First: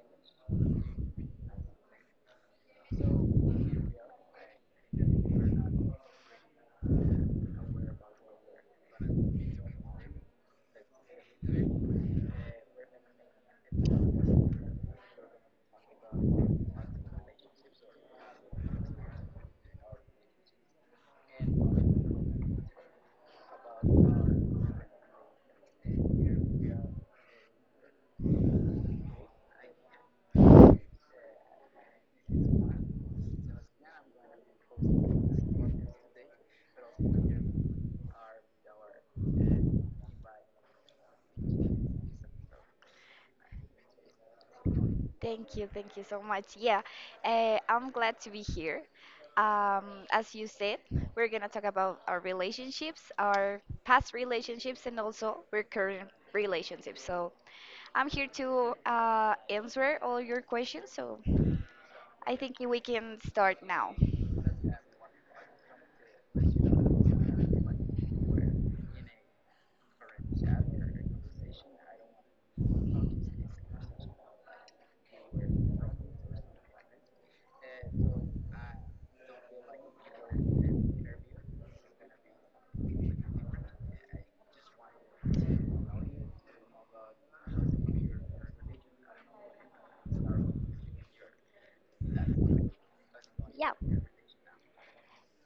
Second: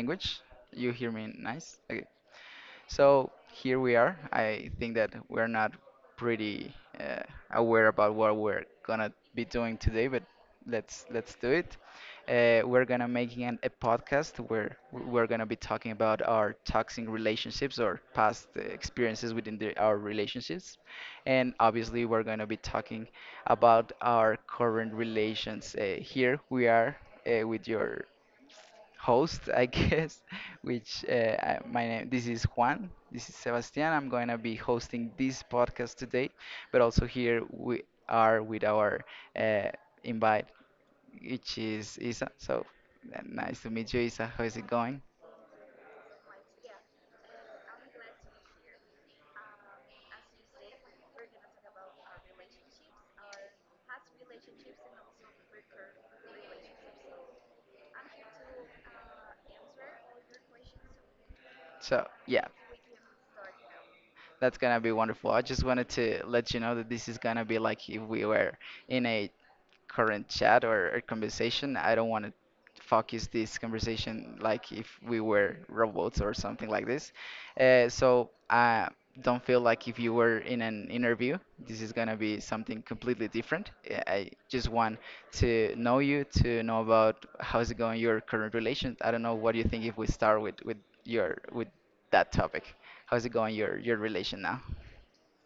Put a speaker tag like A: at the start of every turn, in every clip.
A: language. You hear me nice? Okay. So here we are. I think that we're not pretty uh, aware about what we're gonna be doing today, but let's do it. We're gonna making a podcast where we're gonna be talking about our toxic relationships or past experiences within our relationships, and obviously we're gonna be talking about our current relations. Here we are with your host, I guess, which my name, this is Juan, this is Sebastian. I'm going to be hosting this podcast today, but also here we are with our uh, invite, which is Isa. So nice to meet you, Isa. How is it going?
B: Thank you so much. Yeah, I'm glad to be here. Um, as you said, we're gonna talk about our relationships, our past relationships, and also our current relationships. So I'm here to answer all your questions. So
A: So,
B: I
A: yeah,
B: think we can start now.
A: that's gonna be wonderful. I just wanted to let you know that this is gonna be like if we were in a current chat or conversation. I don't want to focus this conversation like if we were robots or something like this. So, don't feel like if you were in an interview, this is gonna be something completely different. I just want to know you, to know about how's it going your current relations. I don't know what you think if we start with your with that topic. How's it going
B: Yeah.
A: your relation now?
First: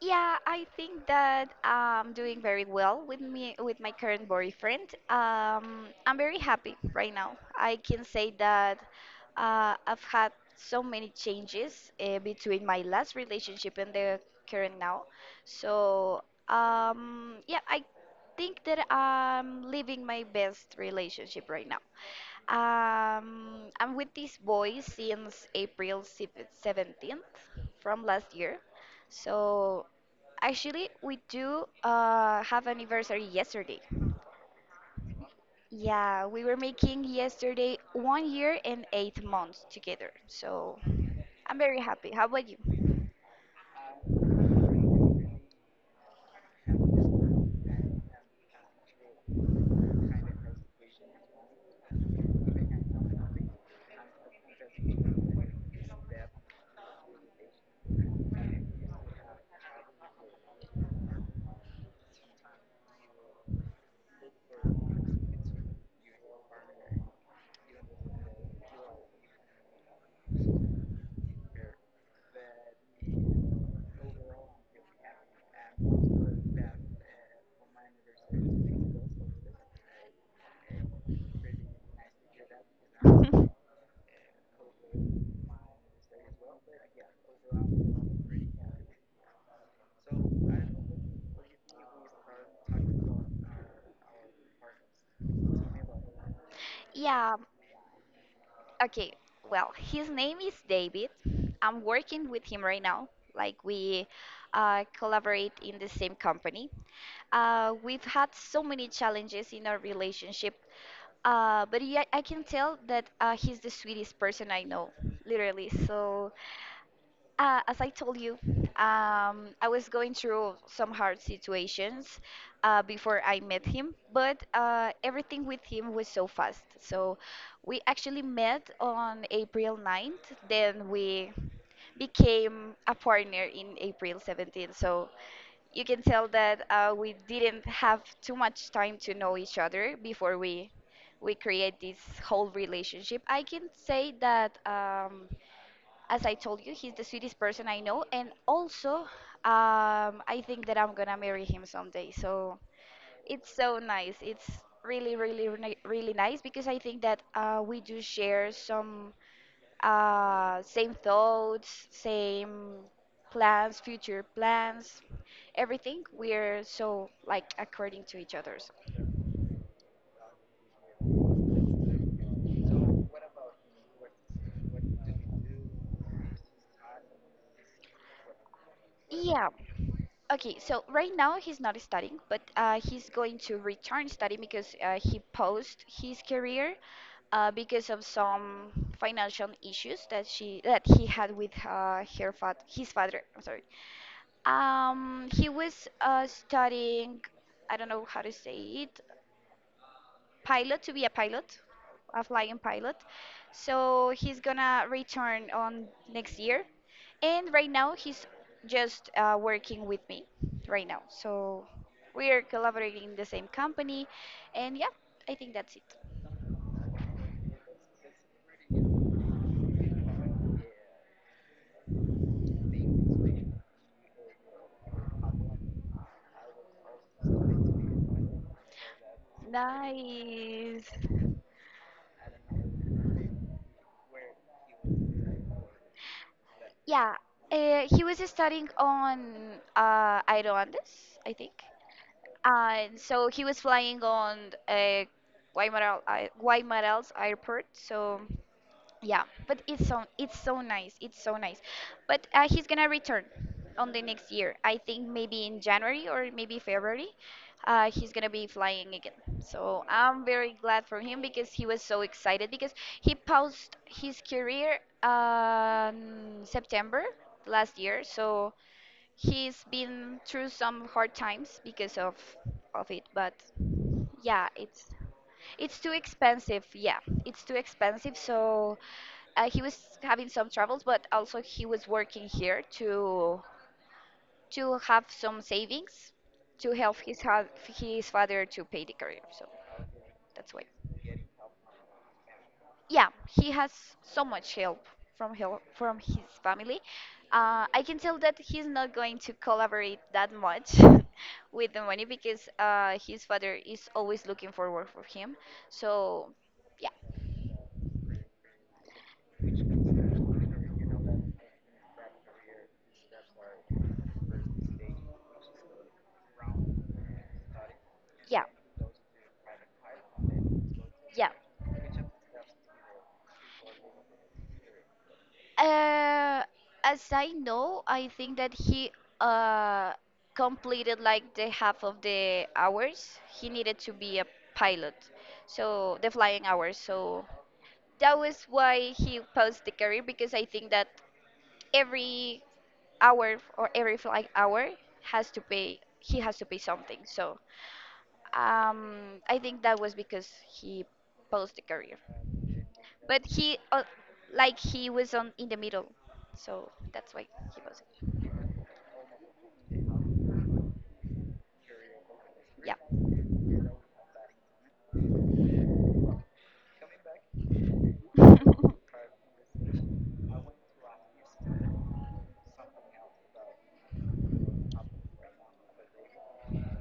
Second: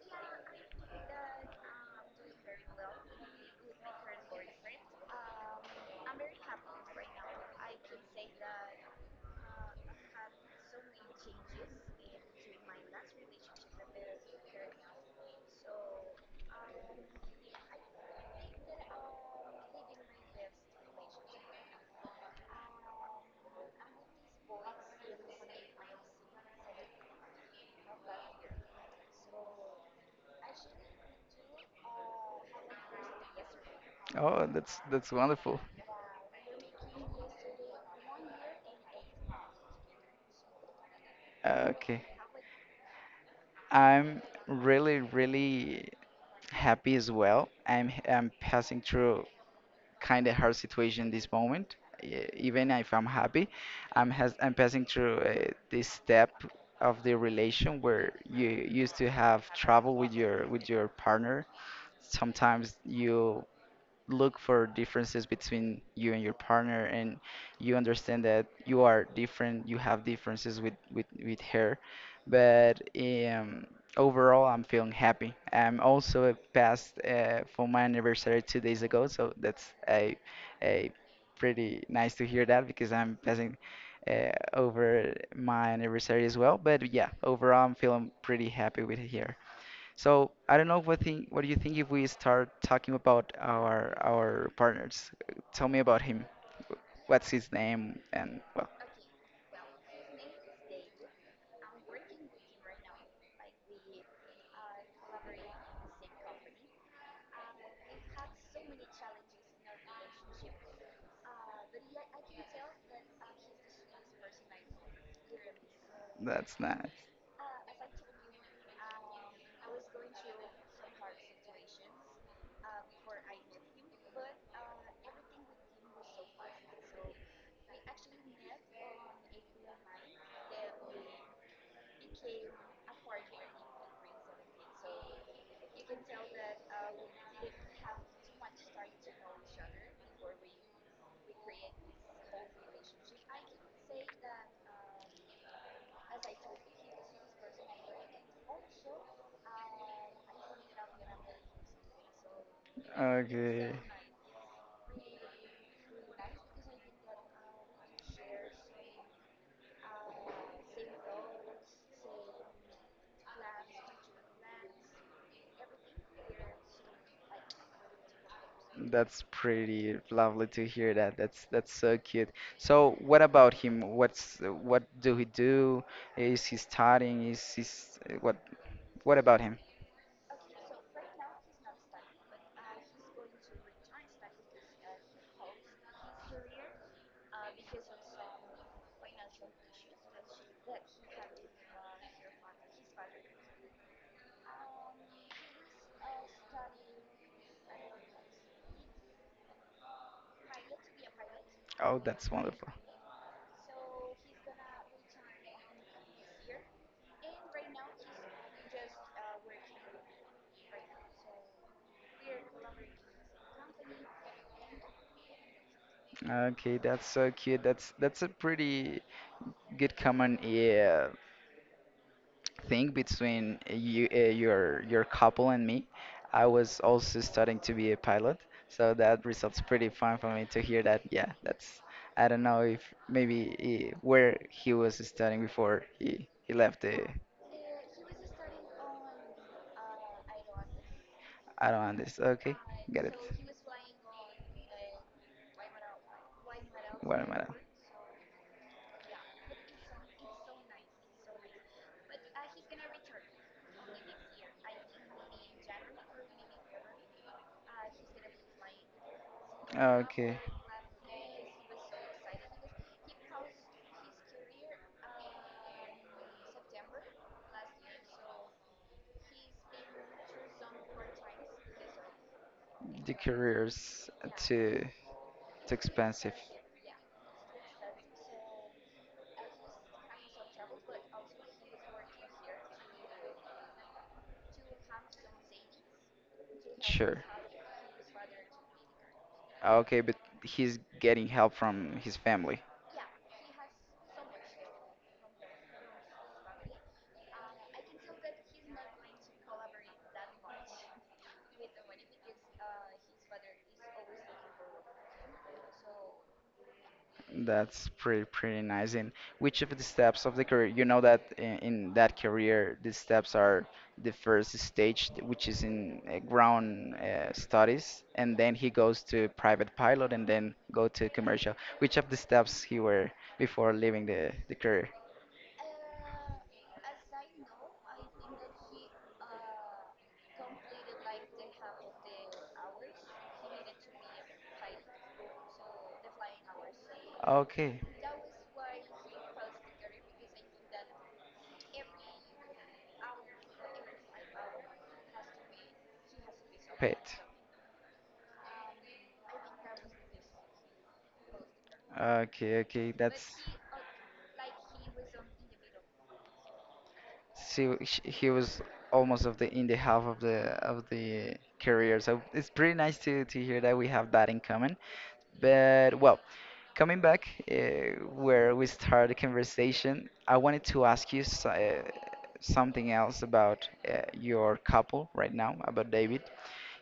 B: Yeah, I think that I'm doing very well with me with my current boyfriend. I'm very happy right now. I can say that I've had so many changes between my last relationship and the current now. So yeah, I think that I'm living my best relationship right now. I'm with this boy since April 17th from last year. So actually, we do have anniversary yesterday.
A: Oh, that's wonderful.
B: Yeah, we were making yesterday 1 year and 8 months together. So I'm very
A: Okay.
B: happy. How about you?
A: I'm really, really happy as well. I'm passing through kind of hard situation this moment. Even if I'm happy, I'm passing through this step of the relation where you used to have trouble with your partner. Sometimes you look for differences between you and your partner and you understand that you are different, you have differences with her, but overall, I'm feeling happy. I'm also passed for my anniversary 2 days ago, so that's a pretty nice to hear that because I'm passing over my anniversary as well, but yeah, overall I'm feeling pretty happy with here. So I don't know what think, what do you think if we start talking about our partners? Tell me about him. What's
B: Yeah,
A: his name? And well,
B: okay. Well, his name is David. I'm working with him right now. Like we collaborate in the same company. We've had so many challenges in our relationship, but yeah, I can tell that he's the sweetest person I know, literally. So,
A: that's nice.
B: as I told you, I was going through some hard situations before I met him, but everything with him was so fast. So, we actually met on April 9th, then we became a partner in April 17th. So, you can tell that we didn't have too much time to know each other before we create this whole relationship. I can say that as I told you, he's the sweetest person I know, and also I think that I'm gonna marry him someday. So it's
A: Okay.
B: so nice. It's really, really, really nice because I think that we do share some same thoughts, same plans, future plans, everything. We're so like according to each other's.
A: That's pretty lovely to hear that. That's so cute. So what about him? What's what do he do? Is he studying? Is he what about
B: Yeah.
A: him?
B: Okay, so right now he's not studying, but he's going to return studying because he paused his career because of some financial issues that she that he had with her fat his father. I'm sorry. He was studying. I don't know how to say it. Pilot to be a pilot,
A: Oh,
B: a
A: that's
B: flying
A: wonderful.
B: pilot. So he's gonna return on next year, and right now he's just working with me right now. So we are collaborating in the same company, and yeah, I think that's it.
A: Okay, that's so cute. That's a pretty good common thing between you, your couple and me. I was also studying to be a pilot, so that results pretty fun for me to hear
B: Nice.
A: that. Yeah, that's I don't know if maybe he, where he was studying before he left the.
B: Yeah, he was studying on Aeroandes, I think.
A: I don't understand. Okay,
B: And
A: get it.
B: so he was flying on uh, Guaymaral's
A: Guatemala.
B: airport. So yeah, but it's so nice. It's so nice. But he's gonna return on the next year. I think maybe in January or maybe February. He's gonna be flying again. So
A: Ah,
B: I'm
A: okay.
B: very glad for him because he was so excited because he paused his career September last year. So he's been through some hard times because of it,
A: The
B: but
A: career's
B: yeah,
A: too
B: it's
A: too
B: it's too
A: expensive.
B: expensive. Yeah, it's too expensive. So he was having some troubles, but also he was working here to have some savings to help
A: Sure.
B: his father to pay the career. So
A: Ah, okay, but
B: that's why.
A: he's getting help from his family.
B: Yeah, he has so much help from his family. I can tell that he's not going to collaborate that much with the money because his father is always looking for work for him. So, yeah.
A: That's pretty pretty nice. And which of the steps of the career, you know that in that career, the steps are the first stage, which is in ground studies, and
B: Yeah,
A: then he goes to private pilot, and then go to
B: yeah,
A: commercial. Which of the steps he were before leaving the career?
B: Uh, as I know, I think that he uh, completed like the half of the hours he needed to be a pilot, so the flying hours. So
A: Okay.
B: that was why he posed the career because I think that every hour or every flight hour has to pay. He has to pay something.
A: Pet.
B: So I think that was because he paused the career,
A: Okay, okay.
B: but
A: That's
B: he was on in the middle, so that's why he
A: so
B: paused it.
A: he was almost of the in the half of the career. So it's pretty
B: Yeah.
A: nice to hear that we have that in common. But well, coming back where we started the conversation, I wanted to ask you something else about your couple right now, about David.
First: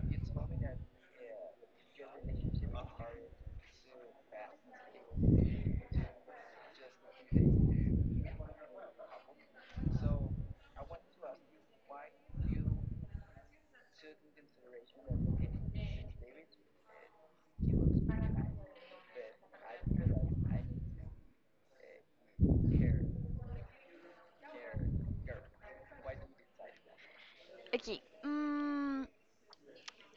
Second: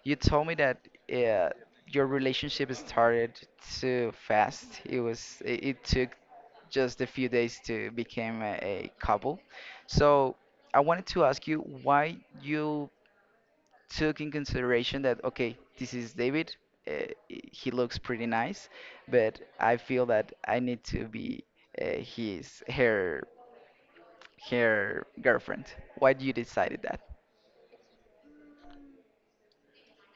A: You told me that uh, your relationship started too fast. It was it, it took just a few days to become a couple. So I wanted to ask you why you took in consideration that okay, this is David. Uh, he looks pretty nice, but I feel that I need to be his her her girlfriend. Why do you decided that?
B: Okay.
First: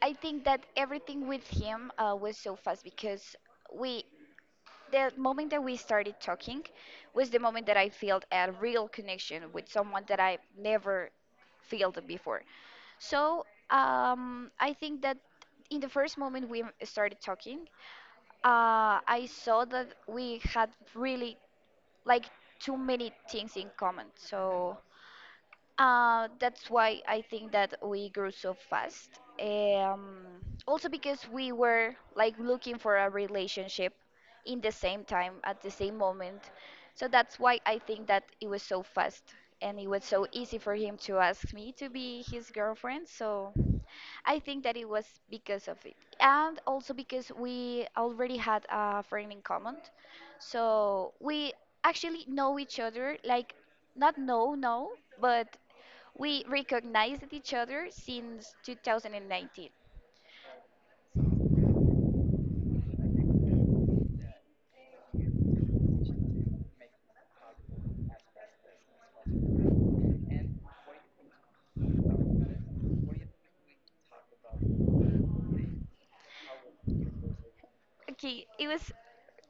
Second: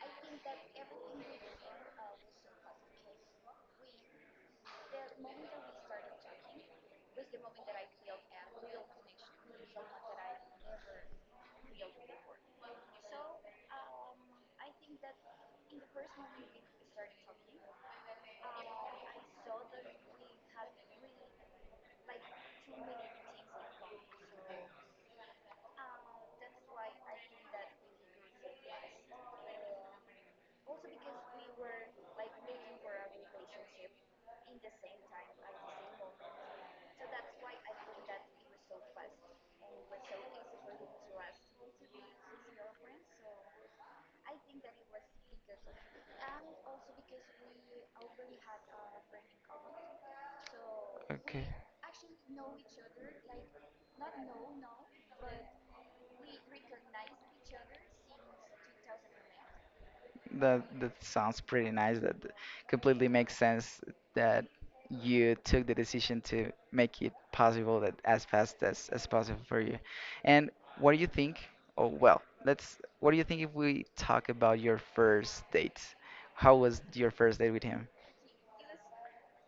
B: I think that everything with him was so fast because we, the moment that we started talking, was the moment that I felt a real connection with someone that I never felt before. So I think that in the first moment we started talking, I saw that we had really like too many things in common. So that's why I think that we grew so fast. Um, also because we were like looking for a relationship in the same time at the same moment. So that's why I think that it was so fast and it was so easy for him to ask me to be his girlfriend. So I think that it was because of it, and also because we already had a friend in common, so
A: Okay,
B: we actually know each other. Like, not know, know, but we recognized each other since 2019.
A: that that sounds pretty nice. Completely makes sense that you took the decision to make it possible that as fast as possible for you. And what do you think? Oh, well, let's. What do you think if we talk about your first date? How was your first date with him?
B: Okay, it was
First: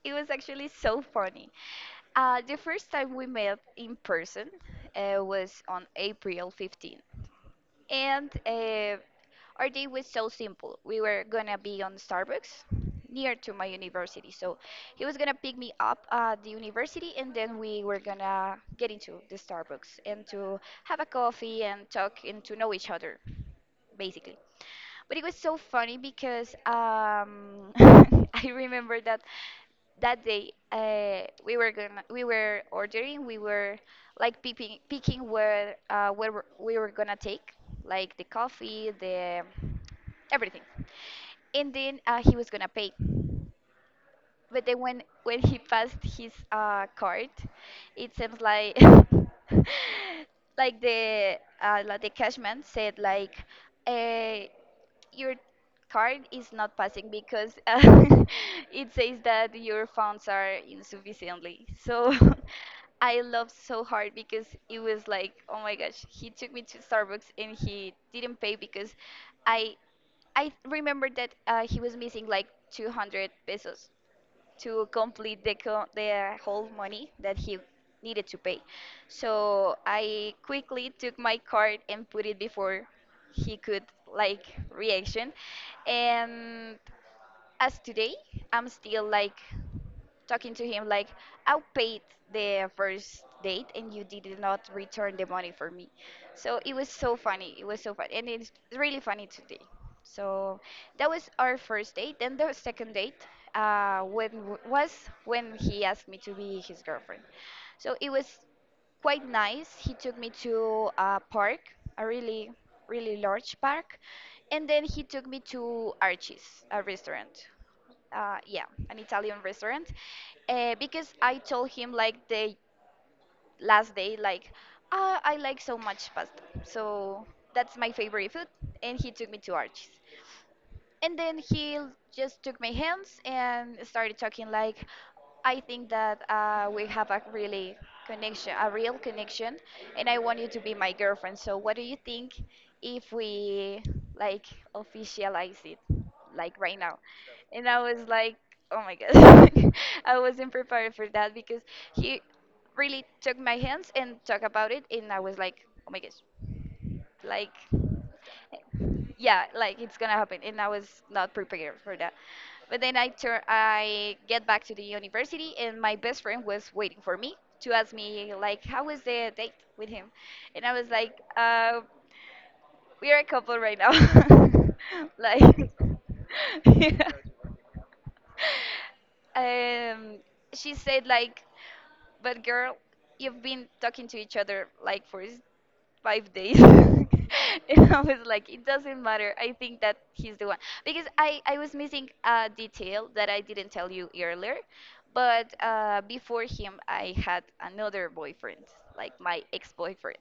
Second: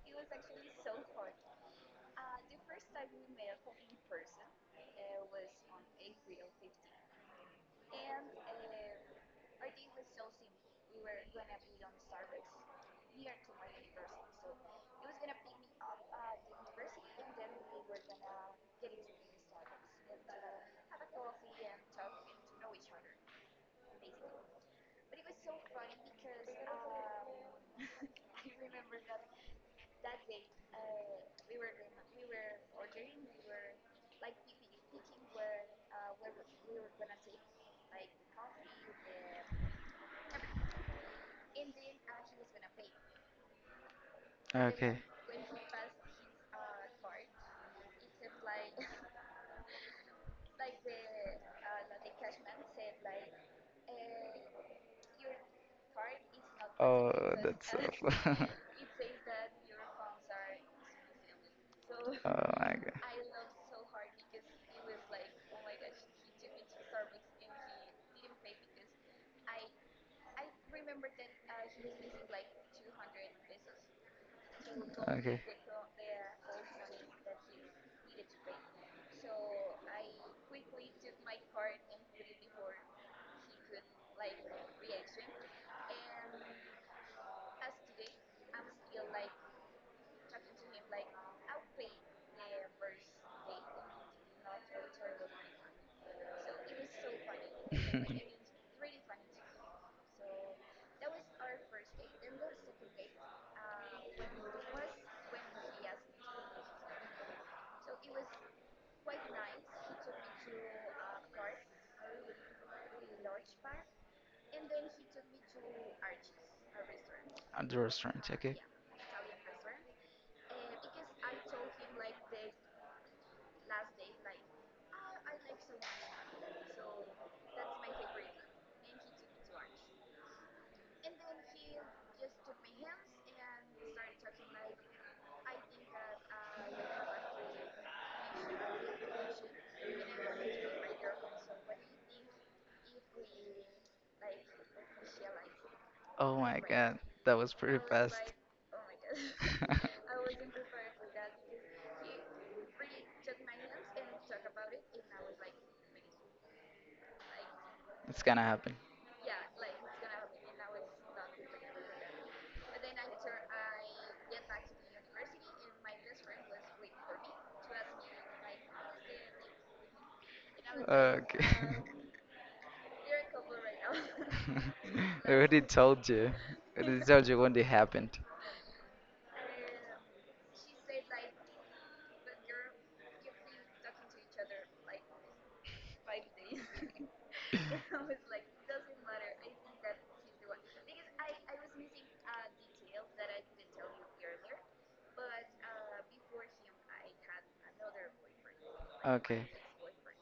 B: it was actually so funny. The first time we met in person was on April 15. And our day was so simple. We were gonna be on Starbucks near to my university. So he was gonna pick me up at the university and then we were gonna get into the Starbucks and to have a coffee and talk and to know each other, basically. But it was so funny because I remember that that day we were like picking where we were gonna take like the coffee the everything and then he was gonna pay but then
A: Okay.
B: when he passed his card it seems like like the cashman said like uh, your card is not passing
A: Oh,
B: because
A: that's awful.
B: it says that your funds are insufficiently. So
A: Oh my god.
B: I loved so hard because it was like, oh my gosh, he took me to Starbucks and he didn't pay because I I remember that he was missing like 200 pesos to
A: Okay.
B: complete the whole money that he needed to pay. So I quickly took my card and put it before he could like reaction. And as today, I'm still like talking to him like, I paid the first date and you did not return the money for me. So it was so funny. It was so funny, and it's really funny today. So that was our first date. Then the second date was when he asked me to be his girlfriend. So it was quite nice. He took me to a park, a really really large park, and then he took me to Archie's, a restaurant.
A: At the restaurant, okay.
B: Yeah, an Italian restaurant. Because I told him like the last day, like ah, I like so much pasta, so that's my favorite food, and he took me to Archie's and then he just took my hands and started talking like, I think that we have a really connection a real connection, and I want you to be my girlfriend. So what do you think if we like officialize it
A: Oh
B: like
A: my
B: right now?
A: god, that was
B: And
A: pretty
B: I was
A: fast.
B: like, oh my god. I wasn't prepared for that because he really took my hands and talked about it and I was like, oh my gosh, like
A: It's gonna happen.
B: yeah, like it's gonna happen, and I was not prepared for that. But then I I get back to the university, and my best friend was waiting for me to ask me like, how was the date with him? And I was like,
A: Okay.
B: we are a couple right now.
A: I already
B: Like,
A: told you. I already
B: yeah.
A: told you when it happened.
B: Um, she said like, but girl, you've been talking to each other like for 5 days. And I was like, it doesn't matter. I think that he's the one. Because I was missing a detail that I didn't tell you earlier. But before him, I had another boyfriend, like my
A: Okay.
B: ex boyfriend.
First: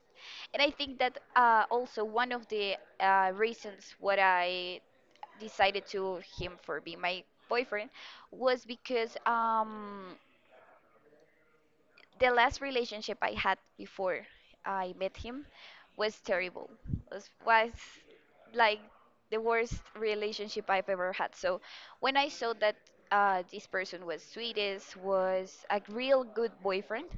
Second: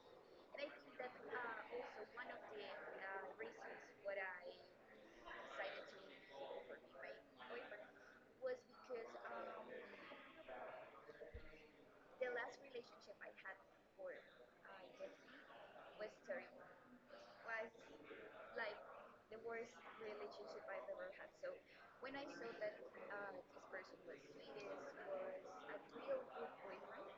B: And I think that also one of the reasons what I decided to him for being my boyfriend was because the last relationship I had before I met him was terrible. Was Like the worst relationship I've ever had. So when I saw that this person was sweetest, was a real good boyfriend,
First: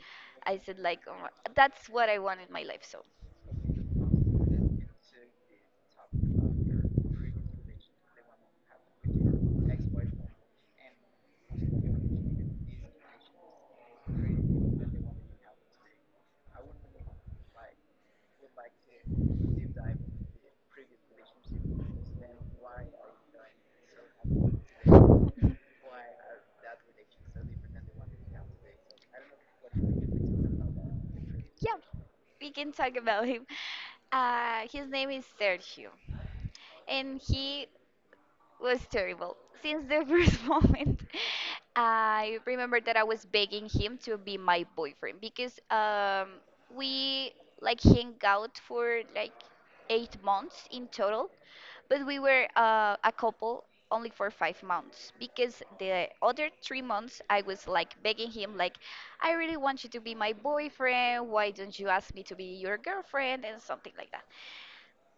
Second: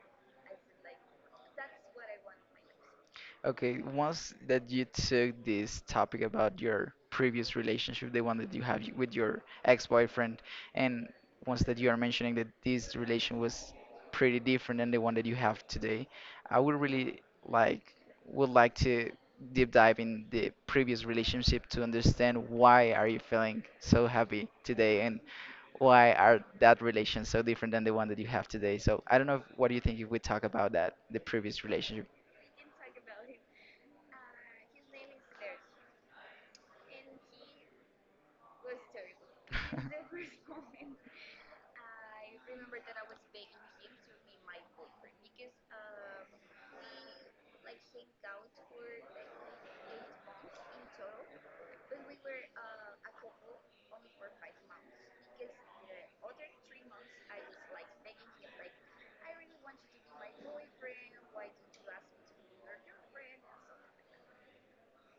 B: I said like, oh, that's what I want in my life. So
A: Okay, once that you took this topic about your previous relationship, the one that you have with your ex-boyfriend, and once that you are mentioning that this relation was pretty different than the one that you have today, I would really like would like to deep dive in the previous relationship to understand why are you feeling so happy today and why are that relation so different than the one that you have today. So I don't know if, what do you think if we talk about that, the previous
B: yeah,
A: relationship?
B: we can talk about him. His name is Sergio, and he was terrible. Since the first moment, I remember that I was begging him to be my boyfriend because we hang out for like 8 months in total, but we were a couple only for 5 months because the other 3 months I was begging him like, I really want you to be my boyfriend. Why don't you ask me to be your girlfriend and something like that?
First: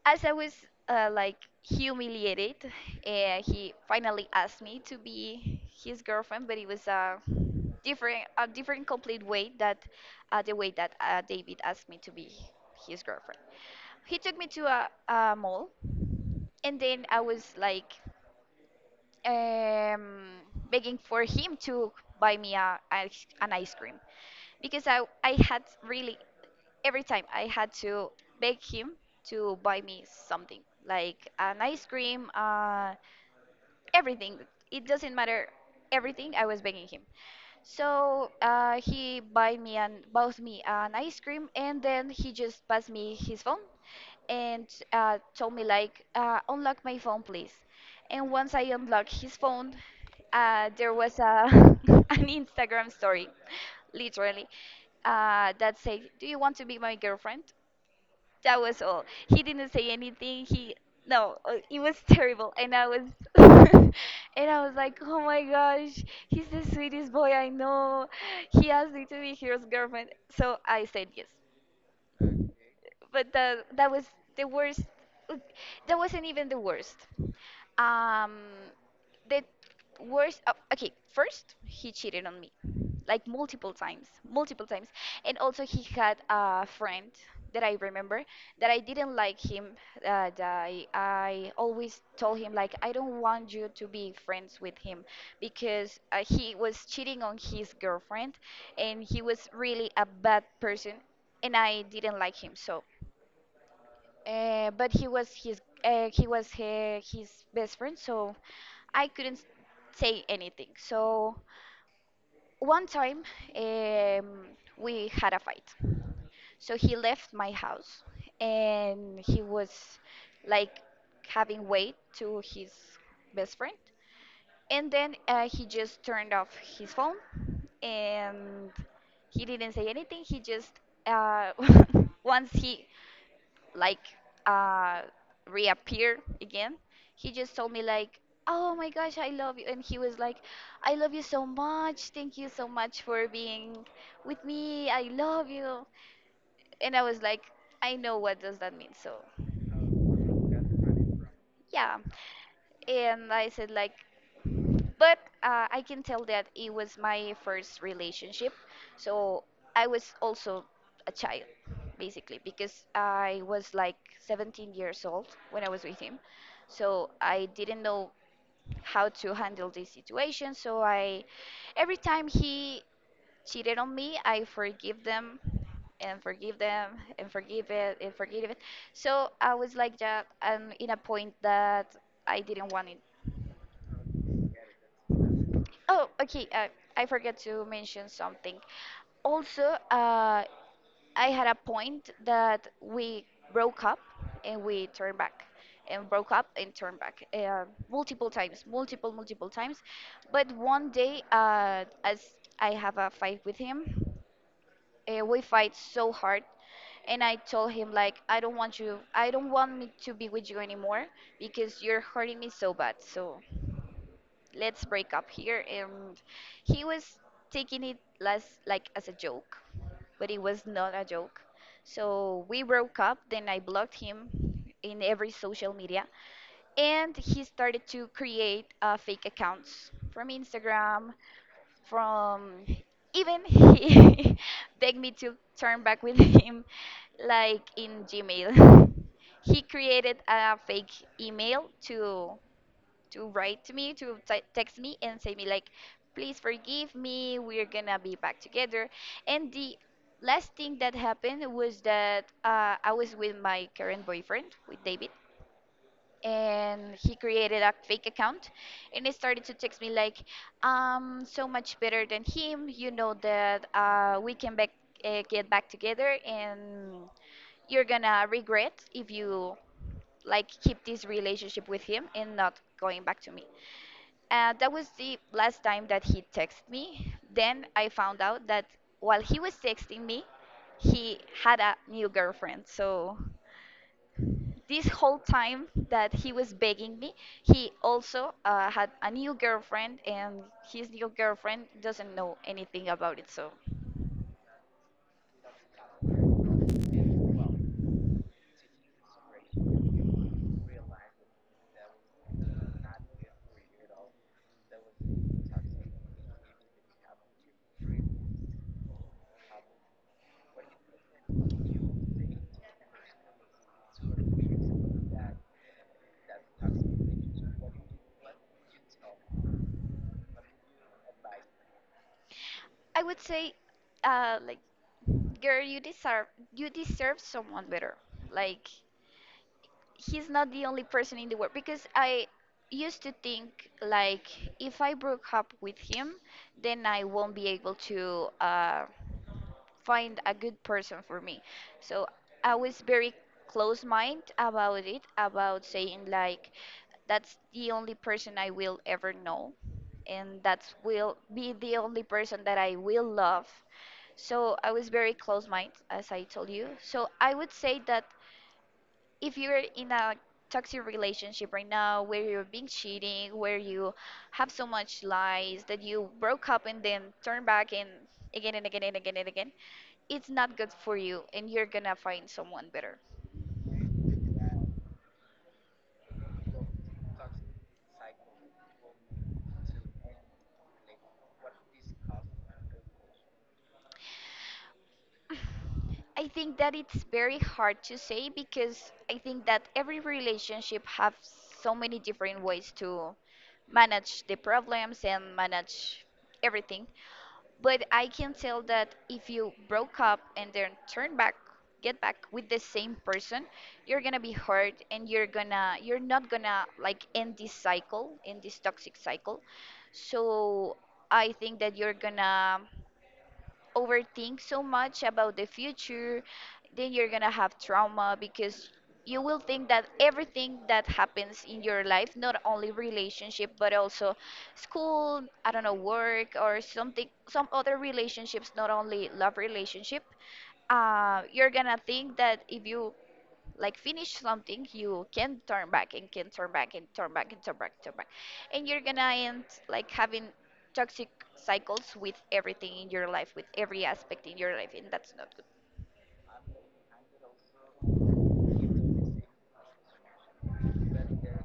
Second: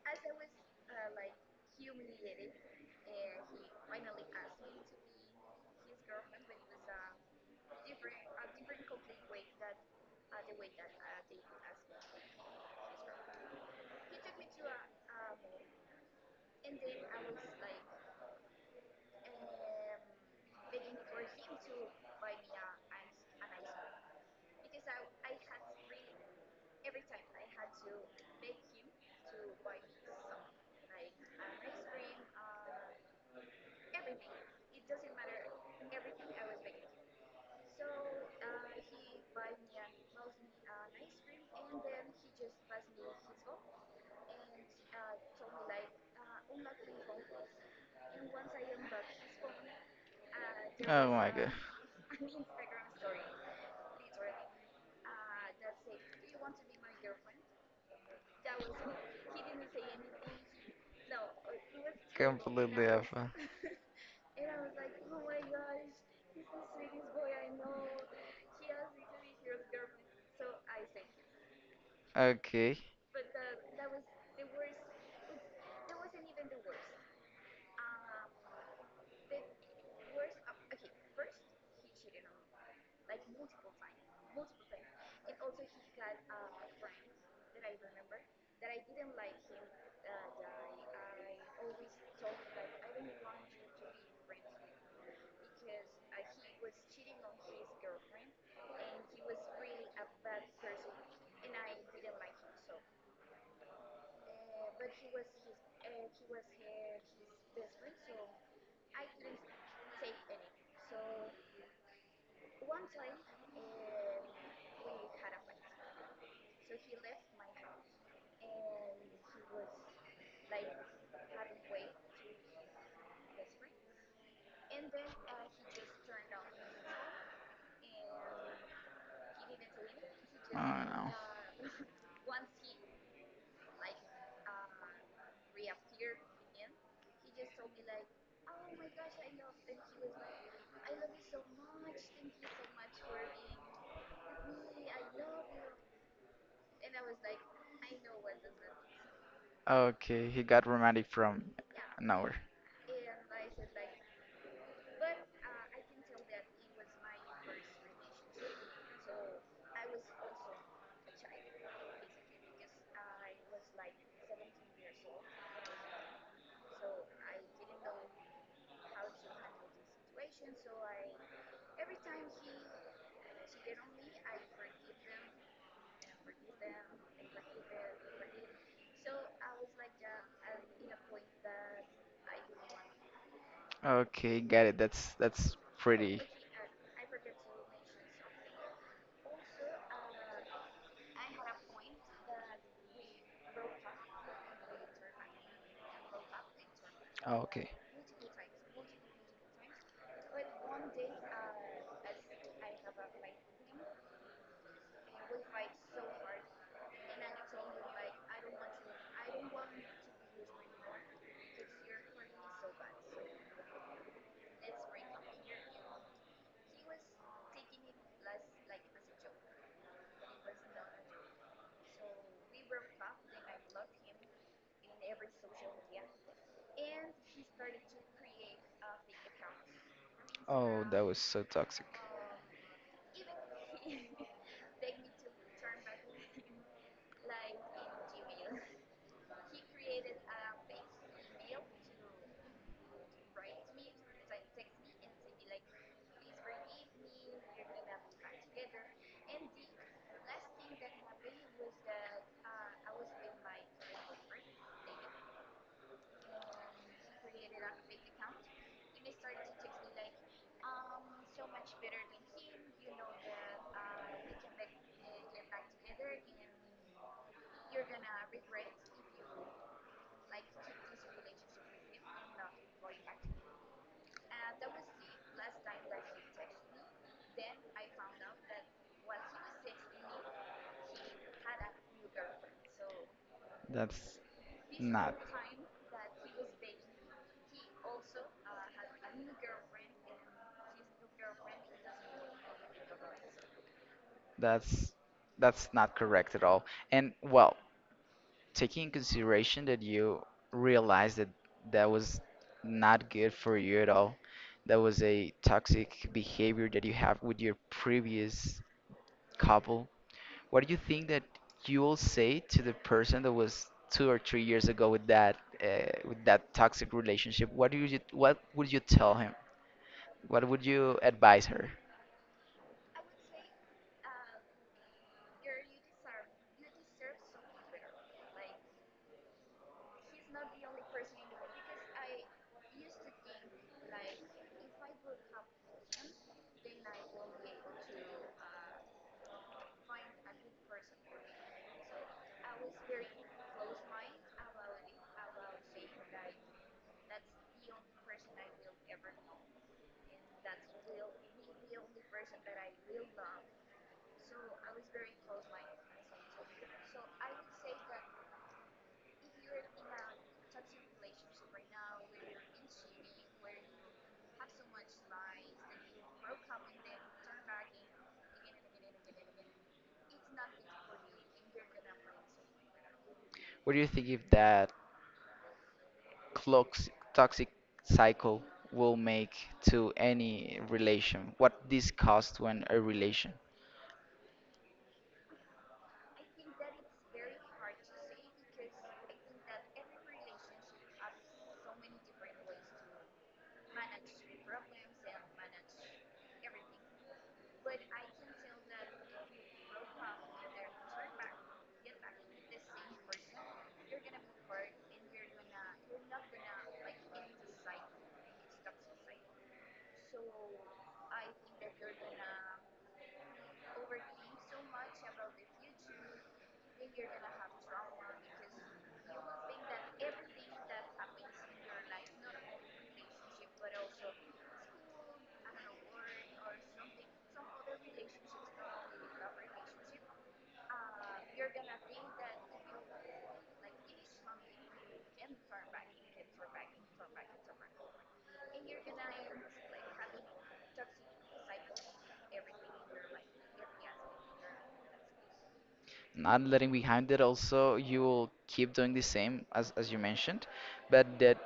B: As I was uh, like humiliated, he finally asked me to be his girlfriend, but it was a different complete way that the way that David asked me to be his girlfriend. He took me to a mall, and then I was like um, begging for him to buy me an ice cream, because I had really, every time I had to beg him to buy me something like an ice cream, everything. It doesn't matter. Everything I was begging him. So he buy me and bought me an ice cream, and then he just passed me his phone and told me like, unlock my phone, please. And once I unlocked his phone, there
A: Oh
B: was
A: my
B: a
A: god.
B: an Instagram story, literally, that said, "Do you want to be my girlfriend?" That was all. He didn't say anything. He no, It was terrible, and
A: Completely alpha.
B: and I was like, oh my gosh, he's the sweetest boy I know. He asked me to be his girlfriend, so I said yes.
A: Okay.
B: But that was the worst. That wasn't even the worst. Um, the okay, first he cheated on me, like multiple times, and also he had a friend that I remember that I didn't like him. That I always told him like, I don't want you to be friends with him because he was cheating on his girlfriend, and he was really a bad person, and I didn't like him, so. But he was his best friend, so I couldn't say anything. So one time um, we had a fight. So he left my house and he was like having weight to his best friend. And then he just turned off his phone, and he didn't say anything.
A: Oh
B: Uh, once he like uh reappear again, he just told me like, oh my gosh, I love you. And he was like, I love you so much, thank you so much for being with me, I love you. And I was like, I know what does that mean? So
A: no. Okay, he got romantic from
B: yeah.
A: nowhere.
B: And I said like, but I can tell that it was my first relationship. So I was also a child, basically, because I was like 17 years old when I was with him. So I didn't know how to handle this situation. So I, every time he cheated on me, I forgive them and forgive them and forgive it and forgive it. So I was like that. I'm in a point that I didn't want it.
A: Okay, got it. That's
B: Oh,
A: pretty.
B: okay. I forgot to mention something. Also, uh, I had a point that we broke up and we turned back, and broke up and turned back
A: Okay.
B: multiple times, multiple, multiple times. But one day, as I have a fight with him, we fight so hard, and I told him like, I don't want you, I don't want me to be with you anymore because you're hurting me so bad. So let's break up here. And he was taking it less like as a joke, but it was not a joke. So we broke up. Then I blocked him in every social media, and he started to create fake accounts from
A: Oh, that
B: Instagram,
A: was so toxic.
B: from even he begged me to turn back with him, like in Gmail. he created a fake email to write to me, to text me and say me like, please forgive me, we're gonna be back together. And the last thing that happened was that I was with my current boyfriend, with David. And he created a fake account and he started to text me like, so much better than him. You know that get back together and you're gonna regret if you like keep this relationship with him and not going back to me. That was the last time that he texted me. Then I found out that while he was texting me, he had a new girlfriend. So
A: That's
B: this
A: not.
B: whole time that he was begging me, he also had a new girlfriend, and his new girlfriend doesn't know anything about it. So
A: That's that's not correct at all. And well, taking in consideration that you realized that that was not good for you at all, that was a toxic behavior that you have with your previous couple. What do you think that you will say to the person that was 2 or 3 years ago with that toxic relationship? What do you what would you tell him? What would you advise her?
B: I would say, uh, like, girl, you deserve, you deserve someone better. Like he's not the only person in the world, because I used to think like, if I broke up with him, then I won't be able to find a good person for me. So I was very close mind about it, about saying like, that's the only person I will ever know, and that's will be the only person that I will love. So I was very close mind, as I told you. So I would say that if you're in a toxic relationship right now, where you're being cheating, where you have so much lies that you broke up and then turn back and again and again and again and again, it's not good for you, and you're gonna find someone better.
A: What do you think if that clox- toxic cycle will make to any relation, what this caused when a relation.
B: I think that it's very hard to say, because I think that every relationship have so many different ways to manage the problems and manage everything. But I can tell that if you broke up and then turn back, get back with the same person, you're gonna be hurt, and you're not gonna like end this cycle, end this toxic cycle. So I think that you're gonna overthink so much about the future, then you're gonna have trauma because you will think that everything that happens in your life, not only relationship, but also school, I don't know, work or something, some other relationships, not only love relationship, you're gonna think that if you like finish something, you can turn back and can turn back and turn back and turn back and turn back, and you're gonna end like having toxic cycles with everything in your life, with every aspect in your life, and that's not good.
A: Not letting behind it also you will keep doing the same as you mentioned, but that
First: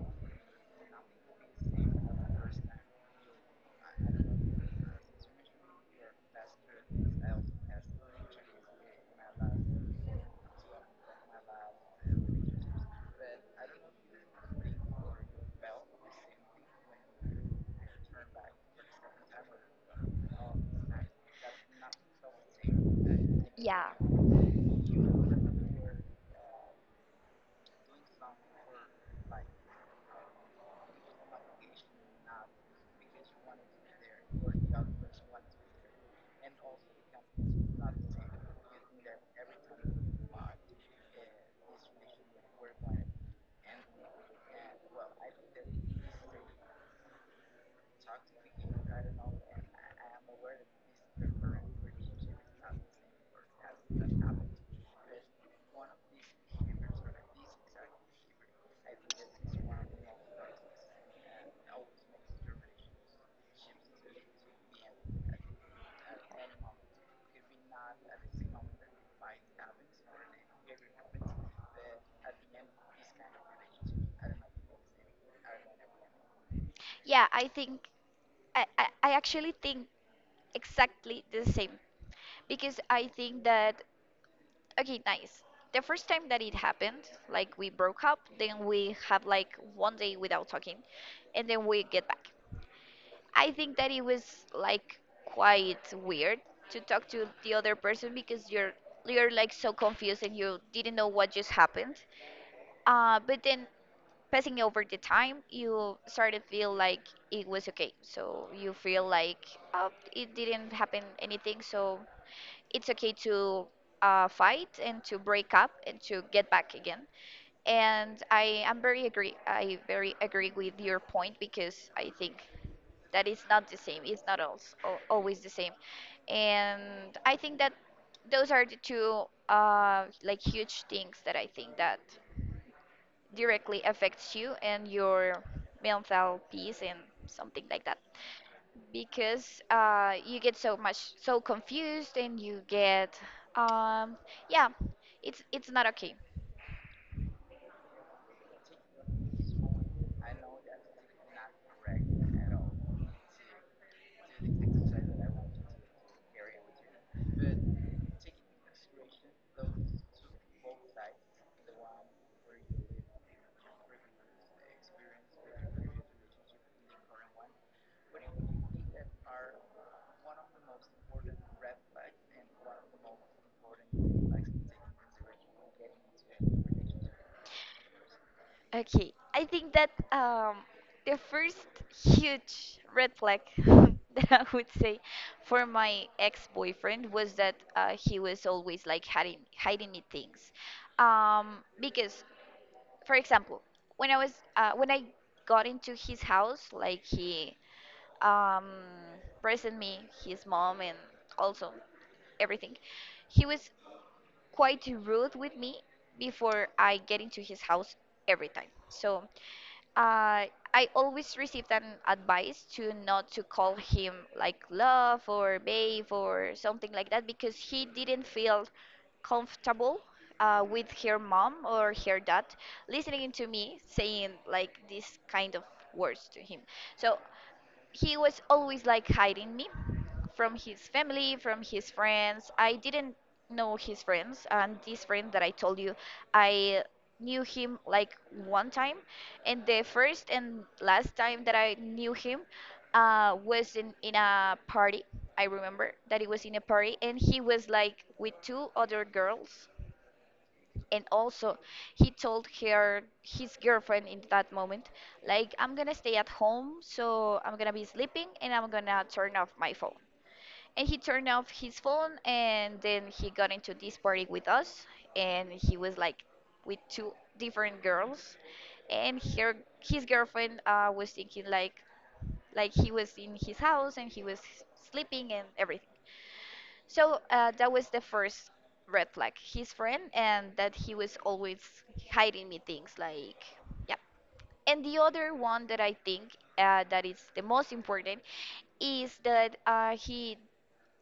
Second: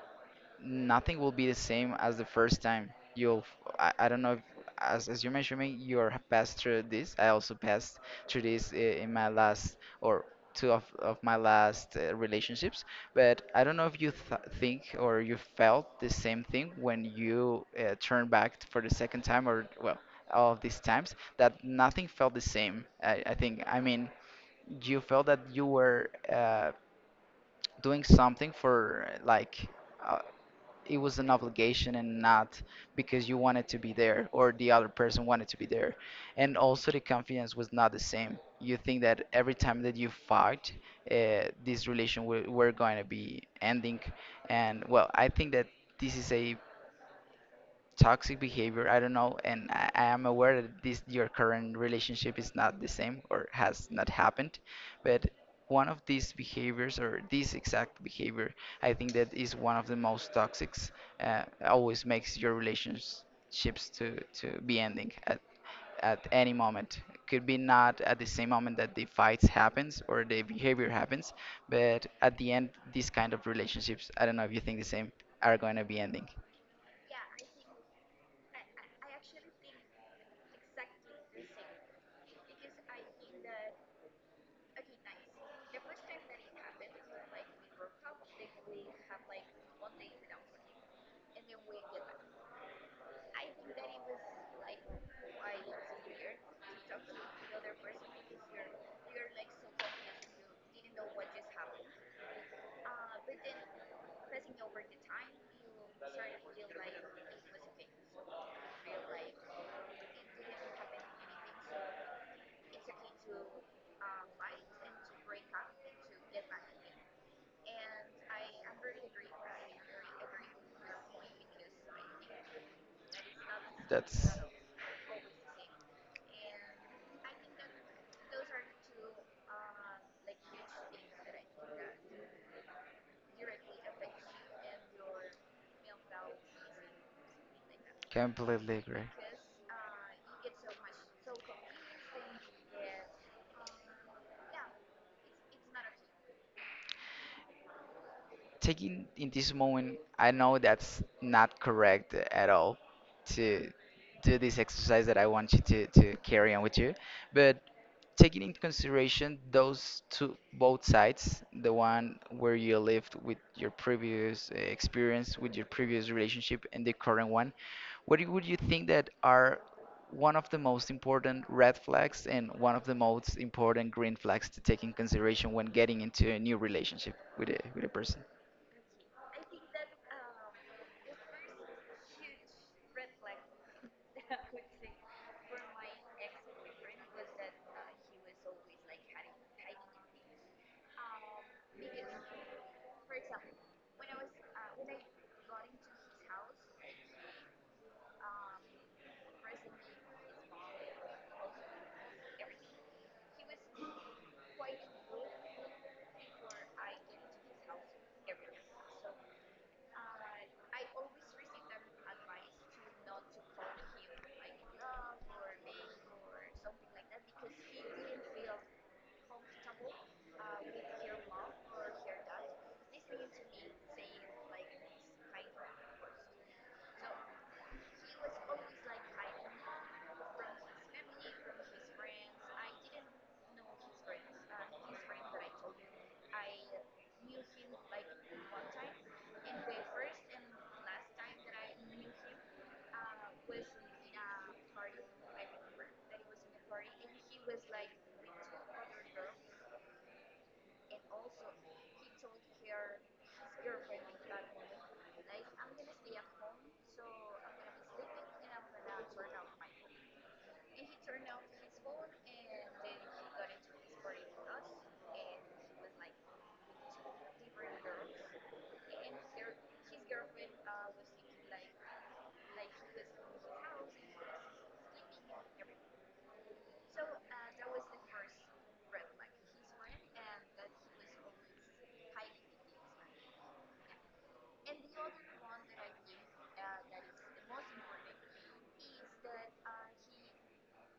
A: nothing will be the same as the first time. You'll, I don't know if, as you mentioned, me, you are passed through this. I also passed through this in my last or two of my last relationships. But I don't know if you th think or you felt the same thing when you turned back for the second time or, well, all of these times, that nothing felt the same. I think, I
B: Yeah,
A: mean, you felt that you were doing something for uh, it was an obligation and not because you wanted to be there or the other person wanted to be there. And also, the confidence was not the same. You think that every time that you fight, this relation were going to be ending. And well, I think that this is a toxic behavior, I don't know, and I am aware that this your current relationship is not the same or has not happened, but one of these behaviors or this exact behavior, I think that is one of the most toxics, always makes your relationships to be ending at any moment, could be not at the same moment that the fights happens or the behavior happens, but at the end these kind of relationships, I don't know if you think the same, are going to be ending.
B: yeah, I think, I actually think exactly the same, because I think that, okay, nice, the first time that it happened, like we broke up, then we had like one day without talking, and then we get back. I think that it was like quite weird to talk to the other person, because you're like so confused, and you didn't know what just happened. But then passing over the time, you start to feel like it was okay. So you feel like, oh, it didn't happen anything. So it's okay to fight and to break up and to get back again. And I am very agree. I very agree with your point, because I think that is not the same. It's not als- always the same. And I think that those are the two like huge things that I think that directly affects you and your mental peace and something like that.
A: Completely agree.
B: Because you get so much so confused, and you get um, yeah, it's not okay.
A: Taking in this moment, I know that's not correct at all to do this exercise that I want you to carry on with you. But taking into consideration those two both sides, the one where you lived with your previous experience, with your previous relationship, and the current one, what do- would you think that are one of the most important red flags and one of the most important green flags to take in consideration when getting into a new relationship with a person?
B: Okay, I think that the first huge red flag that I would say for my ex-boyfriend was that he was always like hiding me things, because for example, when I got into his house, like he um, present me his mom and also everything, he was quite rude with me before I get into his house every time. So uh, I always received an advice to not to call him like love or babe or something like that, because he didn't feel comfortable with her mom or her dad listening to me saying like this kind of words to him. So he was always like hiding me from his family, from his friends. I didn't know his friends, and this friend that I told you, I knew him like one time, and the first and last time that I knew him was in a party. I remember that it was in a party, and he was like with two other girls, and also he told her his girlfriend in that moment, like, I'm gonna stay at home, so I'm gonna be sleeping, and I'm gonna turn off my phone. And he turned off his phone, and then he got into this party with us, and he was like with two different girls, and her his girlfriend was thinking like he was in his house and he was sleeping and everything. So that was the first red flag, his friend and that he was always hiding me things, like, yeah. And the other one that I think that is the most important is that he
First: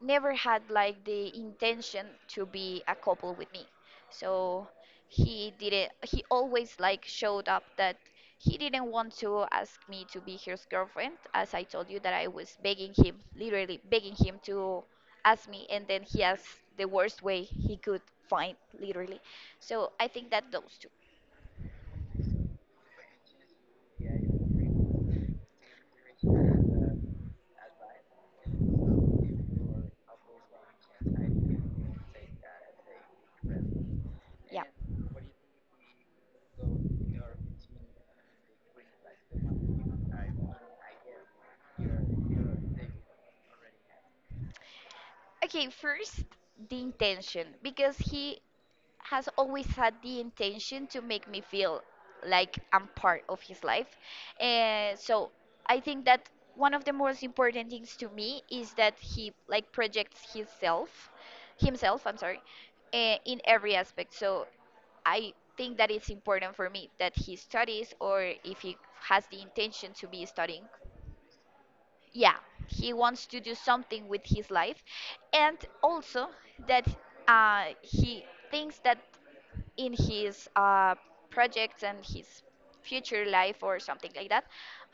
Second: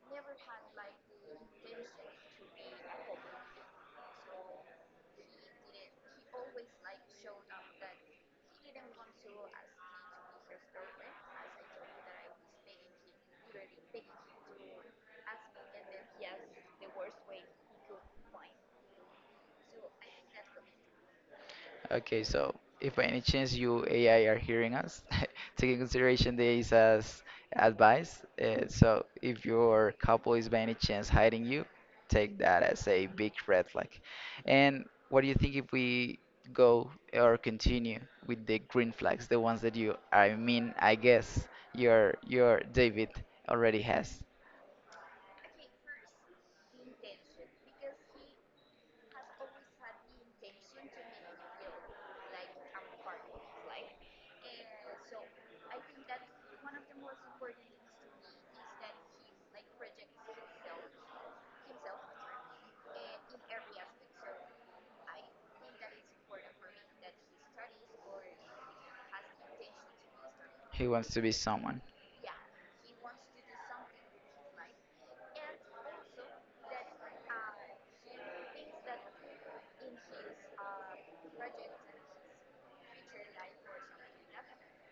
B: never had like the intention to be a couple with me. So he didn't he always like showed up that he didn't want to ask me to be his girlfriend, as I told you that I was begging him, literally begging him to ask me. And then he asked the worst way he could find, literally. So I think that those two.
A: Okay, so if by any chance you AI are hearing us, taking consideration this as advice, so if your couple is by any chance hiding you, take that as a big red flag.
B: Yeah.
A: And what do you think if we go or continue with the green flags, the ones that you, I mean, I guess your David already has?
B: Okay, first the intention, because he has always had the intention to make me feel like I'm part of his life. And so I think that one of the most important things to me is that he like projects himself, himself, I'm sorry, in every aspect. So I think that it's important for me that he studies, or if he has the intention to be studying.
A: He wants to be someone.
B: Yeah, he wants to do something with his life, and also that he thinks that in his projects and his future life or something like that,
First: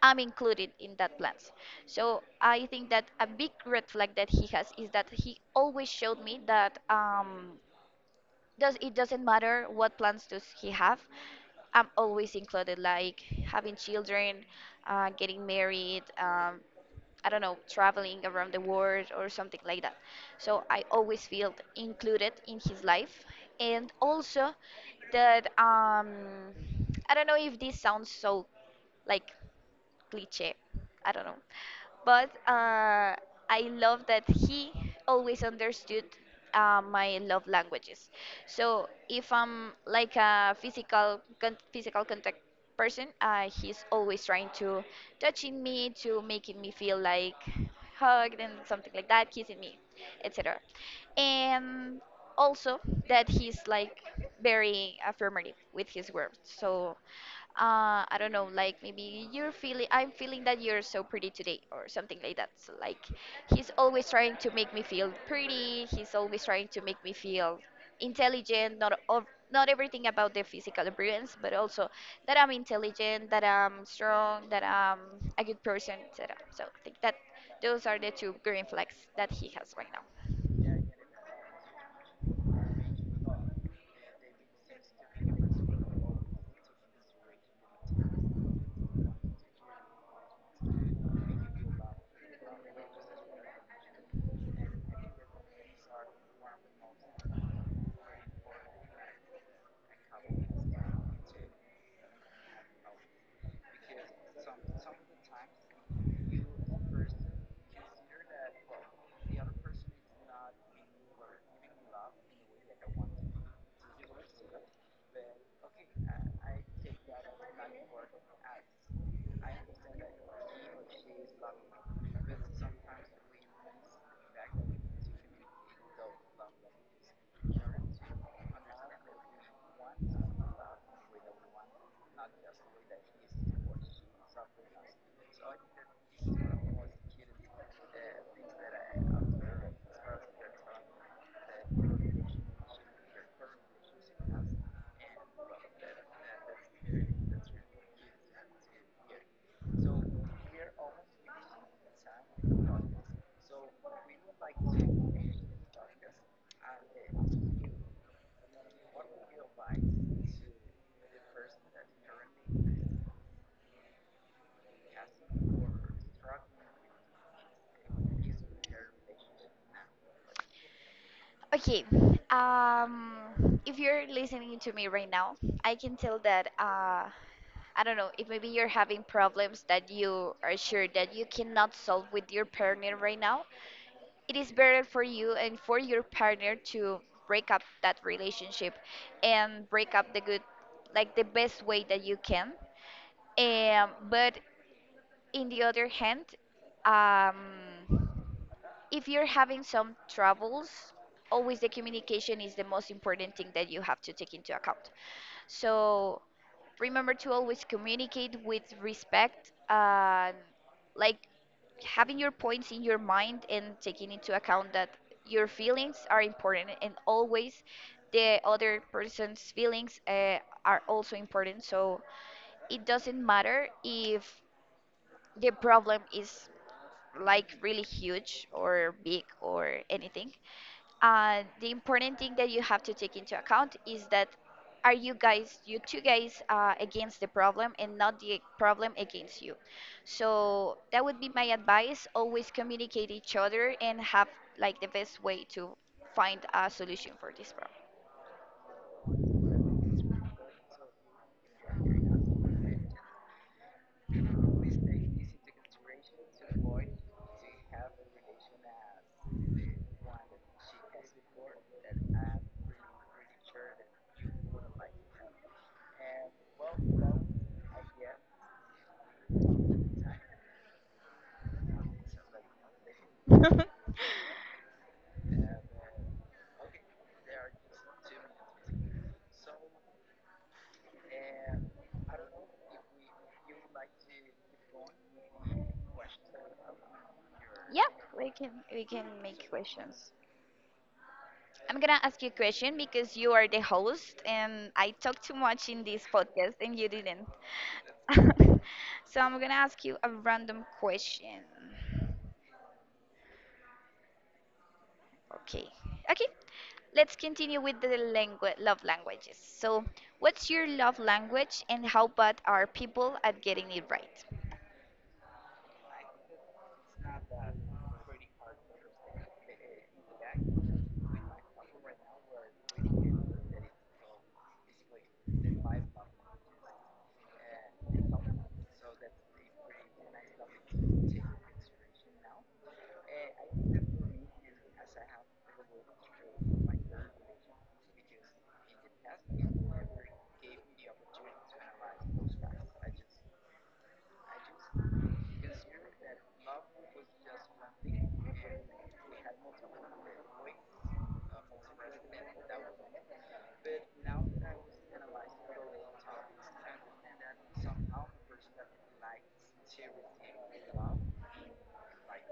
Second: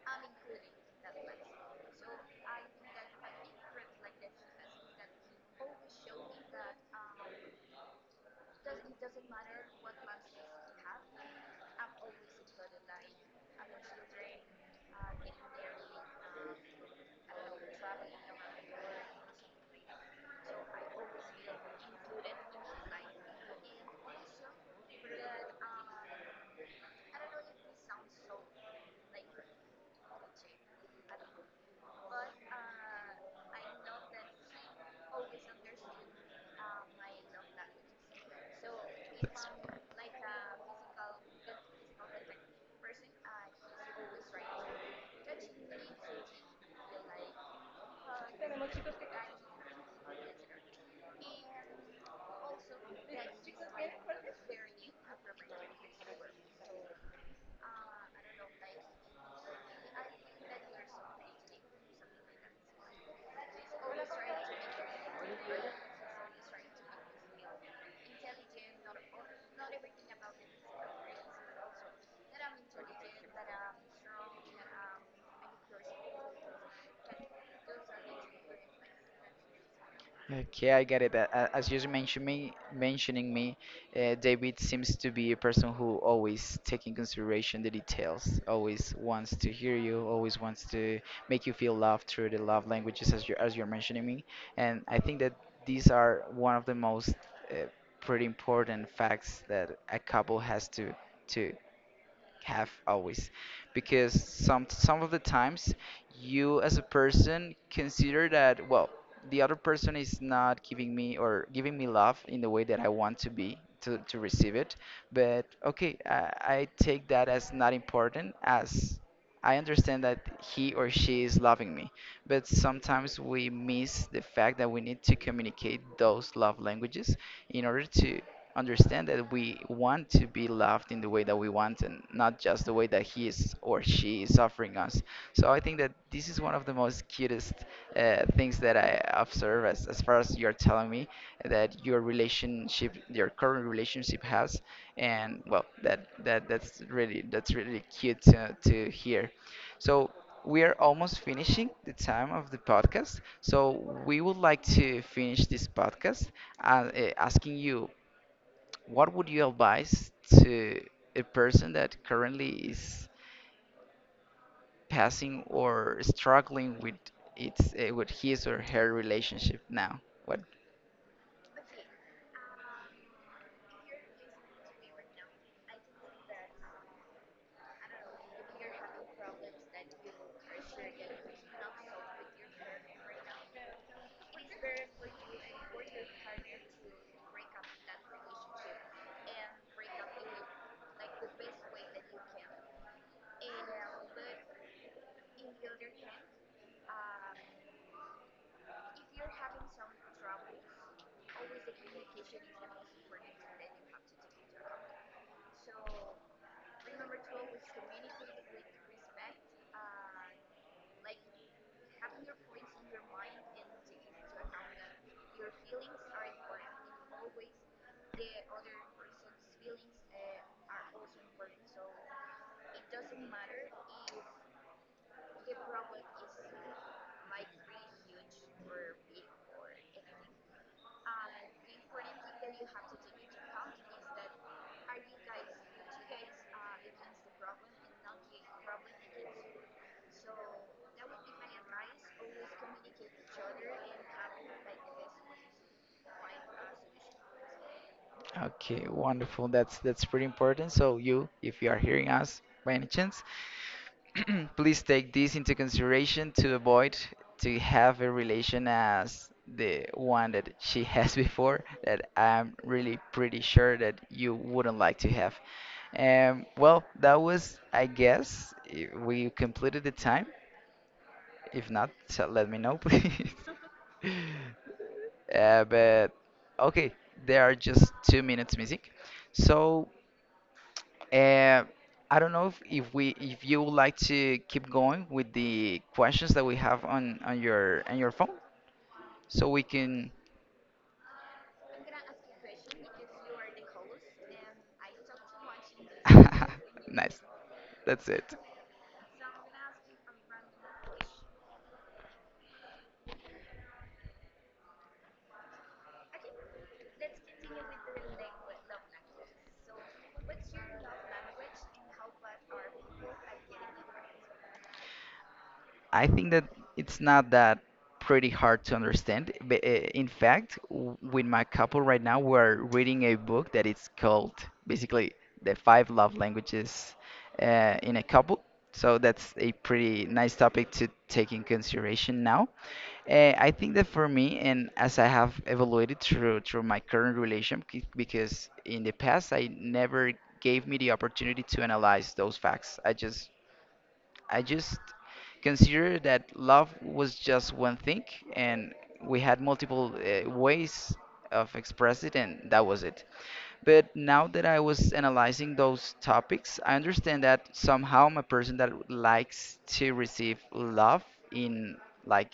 B: I'm included in that plans. So I think that a big red flag that he has is that he always showed me that, does it doesn't matter what plans does he have, I'm always included, like having children, getting married, I don't know, traveling around the world or something like that. So I always feel included in his life. And also that, I don't know if this sounds so like cliche. I don't know, but I love that he always understood my love languages. So if I'm like a physical contact person, he's always trying to touching me, to making me feel like hugged and something like that, kissing me, etc. And also that he's like very affirmative with his words. So I don't know, like maybe you're feeling, I'm feeling that you're so pretty today or something like that. So like, he's always trying to make me feel pretty, he's always trying to make me feel intelligent, not of not everything about the physical appearance, but also that I'm intelligent, that I'm strong, that I'm a good person, etc. So I think that those are the two green flags that he has right now.
A: Okay, I get it. As you mentioned me, mentioning me, David seems to be a person who always taking consideration the details, always wants to hear you, always wants to make you feel loved through the love languages as you're mentioning me. And I think that these are one of the most uh, pretty important facts that a couple has to have always, because some of the times you as a person consider that, well, the other person is not giving me or giving me love in the way that I want to be to receive it, but okay, I take that as not important, as I understand that he or she is loving me, but sometimes we miss the fact that we need to communicate those love languages in order to understand that we want to be loved in the way that we want and not just the way that he is or she suffering us. So I think that this is one of the most cutest things that I observe, as far as you're telling me that your relationship, your current relationship has, and, well, that that's really cute to hear. So we are almost finishing the time of the podcast. So we would like to finish this podcast, asking you, what would you advise to a person that currently is passing or struggling with its with his or her relationship now, what?
B: Okay. Um, if you're listening to me right now, I can tell that, I don't know, if maybe you're having problems that you are sure that you cannot solve with your partner right now, it is better for you and for your partner to break up that relationship and break up the good, like the best way that you can. But in the other hand, um, if you're having some troubles, always the communication is the most important thing that you have to take into account. So remember to always communicate with respect and like having your points in your mind, and taking into account that your feelings are important, and always the other person's feelings are also important. So it doesn't matter if the problem is like really huge or big or anything, the important thing that you have to take into account is that are you guys, you two guys, against the problem and not the problem against you. So that would be my advice. Always communicate each other and have like the best way to find a solution for this
A: Okay, wonderful, that's pretty important. So you if you are hearing us by any chance, please take this into consideration to avoid to have a relation as the one that she has before, that I'm really pretty sure that you wouldn't like to have. Well, that was, I guess, we completed the time. If not, so let me know, please.
B: problem.
A: But okay, there are just 2 minutes music. So uh, I don't know if you would like to keep going with the questions that we have on on your
B: Yep,
A: on your
B: we
A: phone,
B: can we can
A: so
B: make
A: we can.
B: questions. I'm gonna ask you a question because you are the host and I talk too much in this podcast and you
A: Nice.
B: didn't.
A: That's it.
B: So I'm gonna ask you a random question. Okay. Okay. Let's continue with the language, love languages. So, what's your love language and how bad are people at getting it right?
A: I think that it's not that pretty hard to understand. But, in fact, with my couple right now, we're reading a book that is called basically the five love languages, in a couple. So that's a pretty nice topic to take in consideration now. I think that for me, and as I have evaluated through my current relation, because in the past I never gave me the opportunity to analyze those facts. I just considered that love was just one thing, and we had multiple ways of express it, and that was it. But now that I was analyzing those topics, I understand that somehow I'm a person that likes to receive love in, like,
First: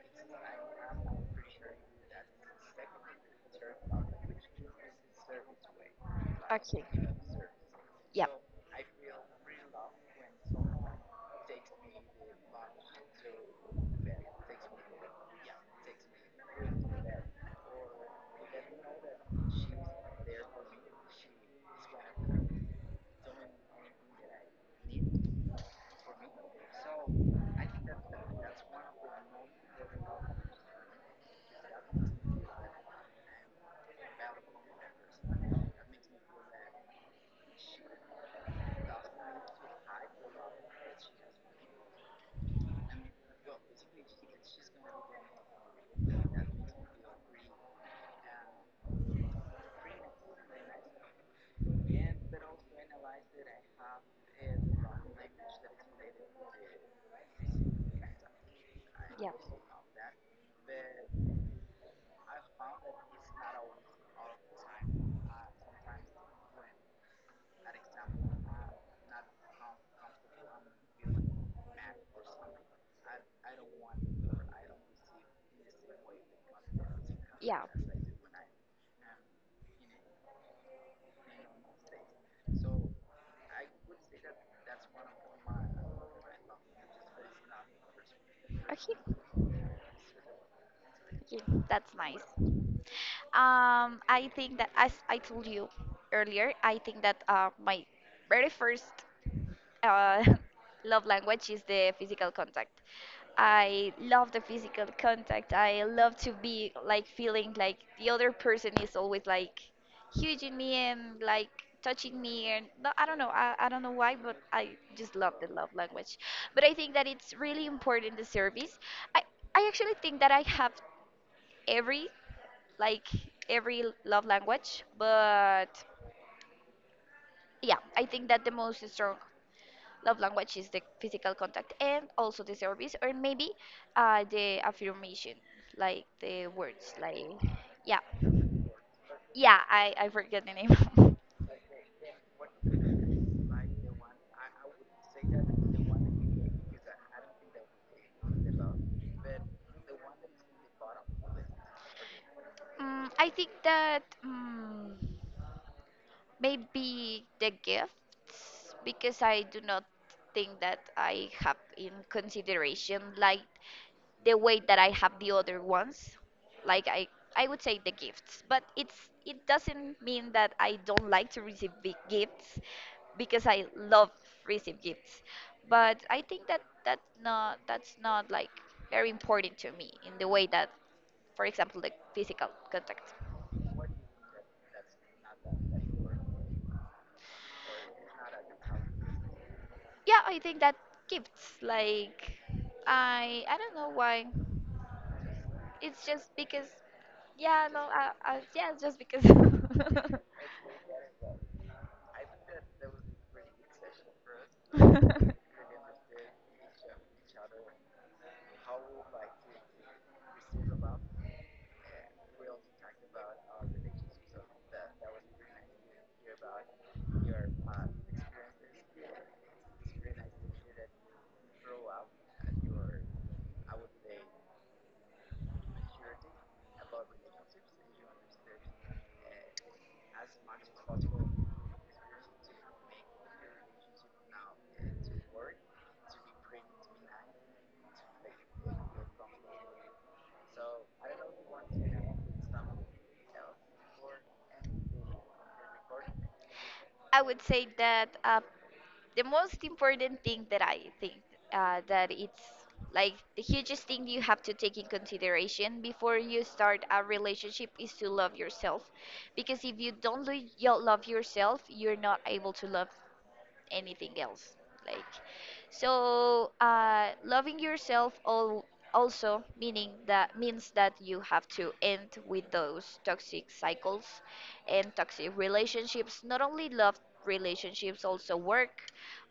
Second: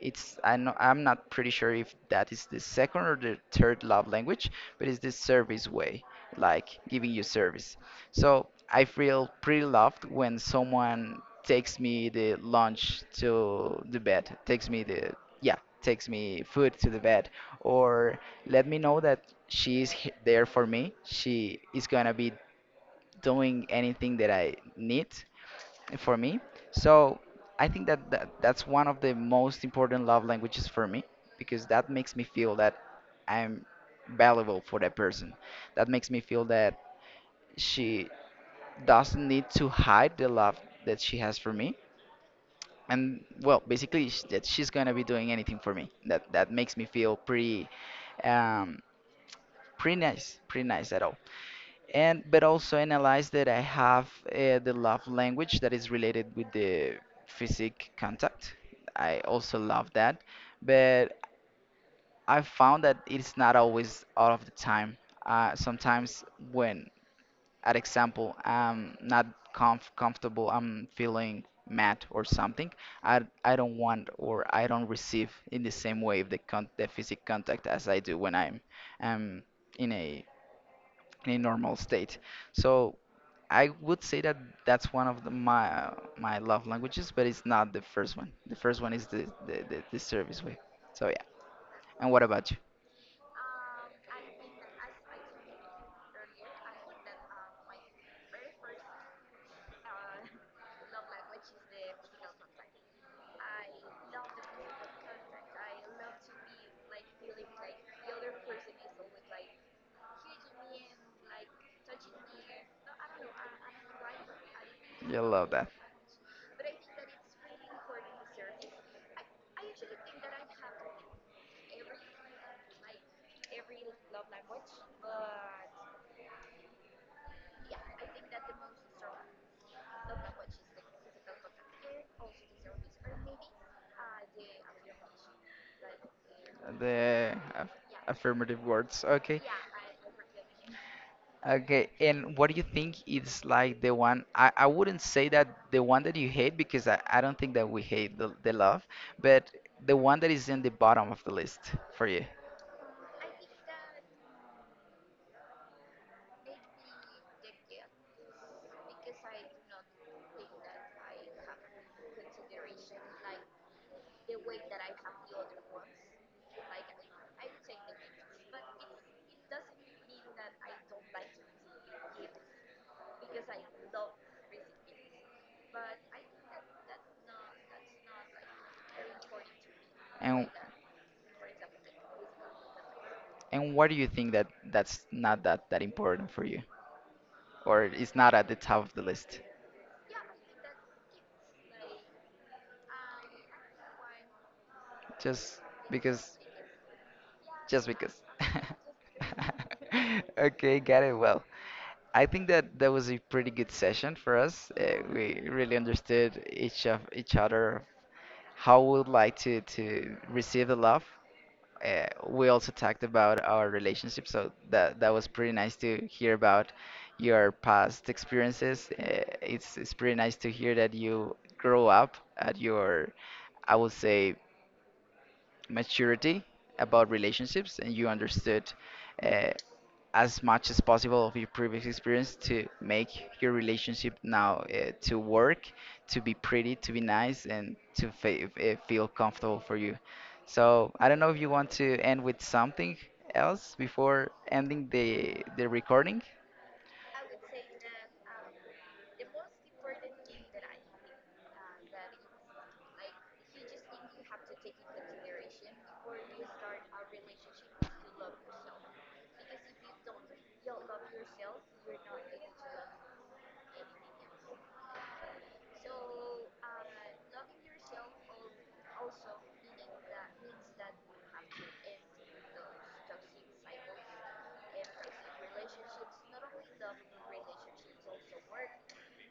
A: it's, I know I'm not pretty sure if that is the second or the third love language, but it's the service way, like
B: Okay.
A: giving you service.
B: Yeah.
A: So I feel pretty loved when someone takes me the lunch to the bed, takes me the, yeah, takes me food to the bed, or let me know that she is there for me. She is gonna be doing anything that I need for me. So I think that that's one of the most important love languages for me, because that makes me feel that I'm valuable for that person. That makes me feel that she doesn't need to hide the love that she has for me, and, well, basically, that she's gonna be doing anything for me, that makes me feel pretty, um pretty nice at all. And but also analyze that I have the love language that is related with the physic contact. I also love that, but I found that it's not always all of the time. Sometimes when, at example, I'm not comfortable, I'm feeling mad or something. I don't want or I don't receive in the same way the physical contact
B: Yeah.
A: as
B: Okay.
A: I do when I'm, um in a in a normal state. So I would say that that's one of the, my love languages, but it's not the first one. The first one is the service way. So yeah.
B: Okay. That's
A: And what
B: nice.
A: about you?
B: I think that as I told you earlier, I think that my very first uh, love language is the physical contact. I love the physical contact. I love to be like feeling like the other person is always like huge in me and like touching me and no, I don't know. I don't know why, but I just
A: You
B: love the
A: love that.
B: love language. But I think that it's really important, the service. I I actually think that I have every like every love language. But yeah, I think that the most strong love language is the physical contact and also the service, or maybe the affirmation, like the words, like
A: The
B: yeah,
A: affirmative words. Okay.
B: yeah. I forget the name.
A: Okay, and what do you think is, like, the one, I wouldn't say that the one that you hate, because I don't think that we hate the love, but the one that is in the bottom of the list for you.
B: Mm, I think that mm, maybe the gifts, because I do not think that I have in consideration like the way that I have the other ones. Like I would say the gifts, but it's it doesn't mean that I don't like to receive big gifts, because I love receive gifts. But I think that that not that's not like very important to me in the way
A: And
B: that, for example, the physical contact.
A: and why do you think that that's not that that important for you, or it's not at the top of the list?
B: Yeah, I think that gifts like I don't know why.
A: Just
B: It's just
A: because,
B: because, yeah, no,
A: just because.
B: yeah, it's just because.
A: Okay, got it. Well, I think that that was a pretty good session for us. We really understood each of each other, how we would like to receive the love. We also talked about our relationship, so that was pretty nice to hear about your past experiences. It's pretty nice to hear that you grow up at your, I would say, maturity about relationships, and you understood, uh, as much as possible of your previous experience to make your relationship now, to work, to be pretty, to be nice, and to feel comfortable for you. So I don't know if you want to end with something else before ending the recording.
B: I would say that the most important thing that I think that it's like the hugest thing you have to take in consideration before you start a relationship is to love yourself, because if you don't you love yourself, you're not able to love anything else, like, so loving yourself all also meaning that means that you have to end with those toxic cycles and toxic relationships, not only love relationships, also work,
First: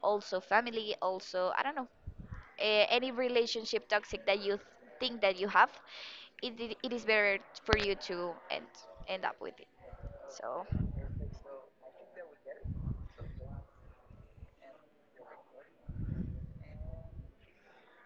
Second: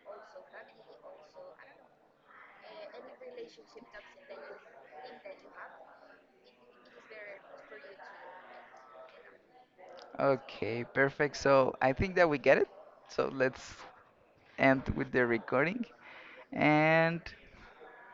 B: also family, also I don't know, any relationship toxic that you think that you have, it is better for you to end end up with it. So
A: Okay, perfect. So I think that we get it. So let's end with the recording and.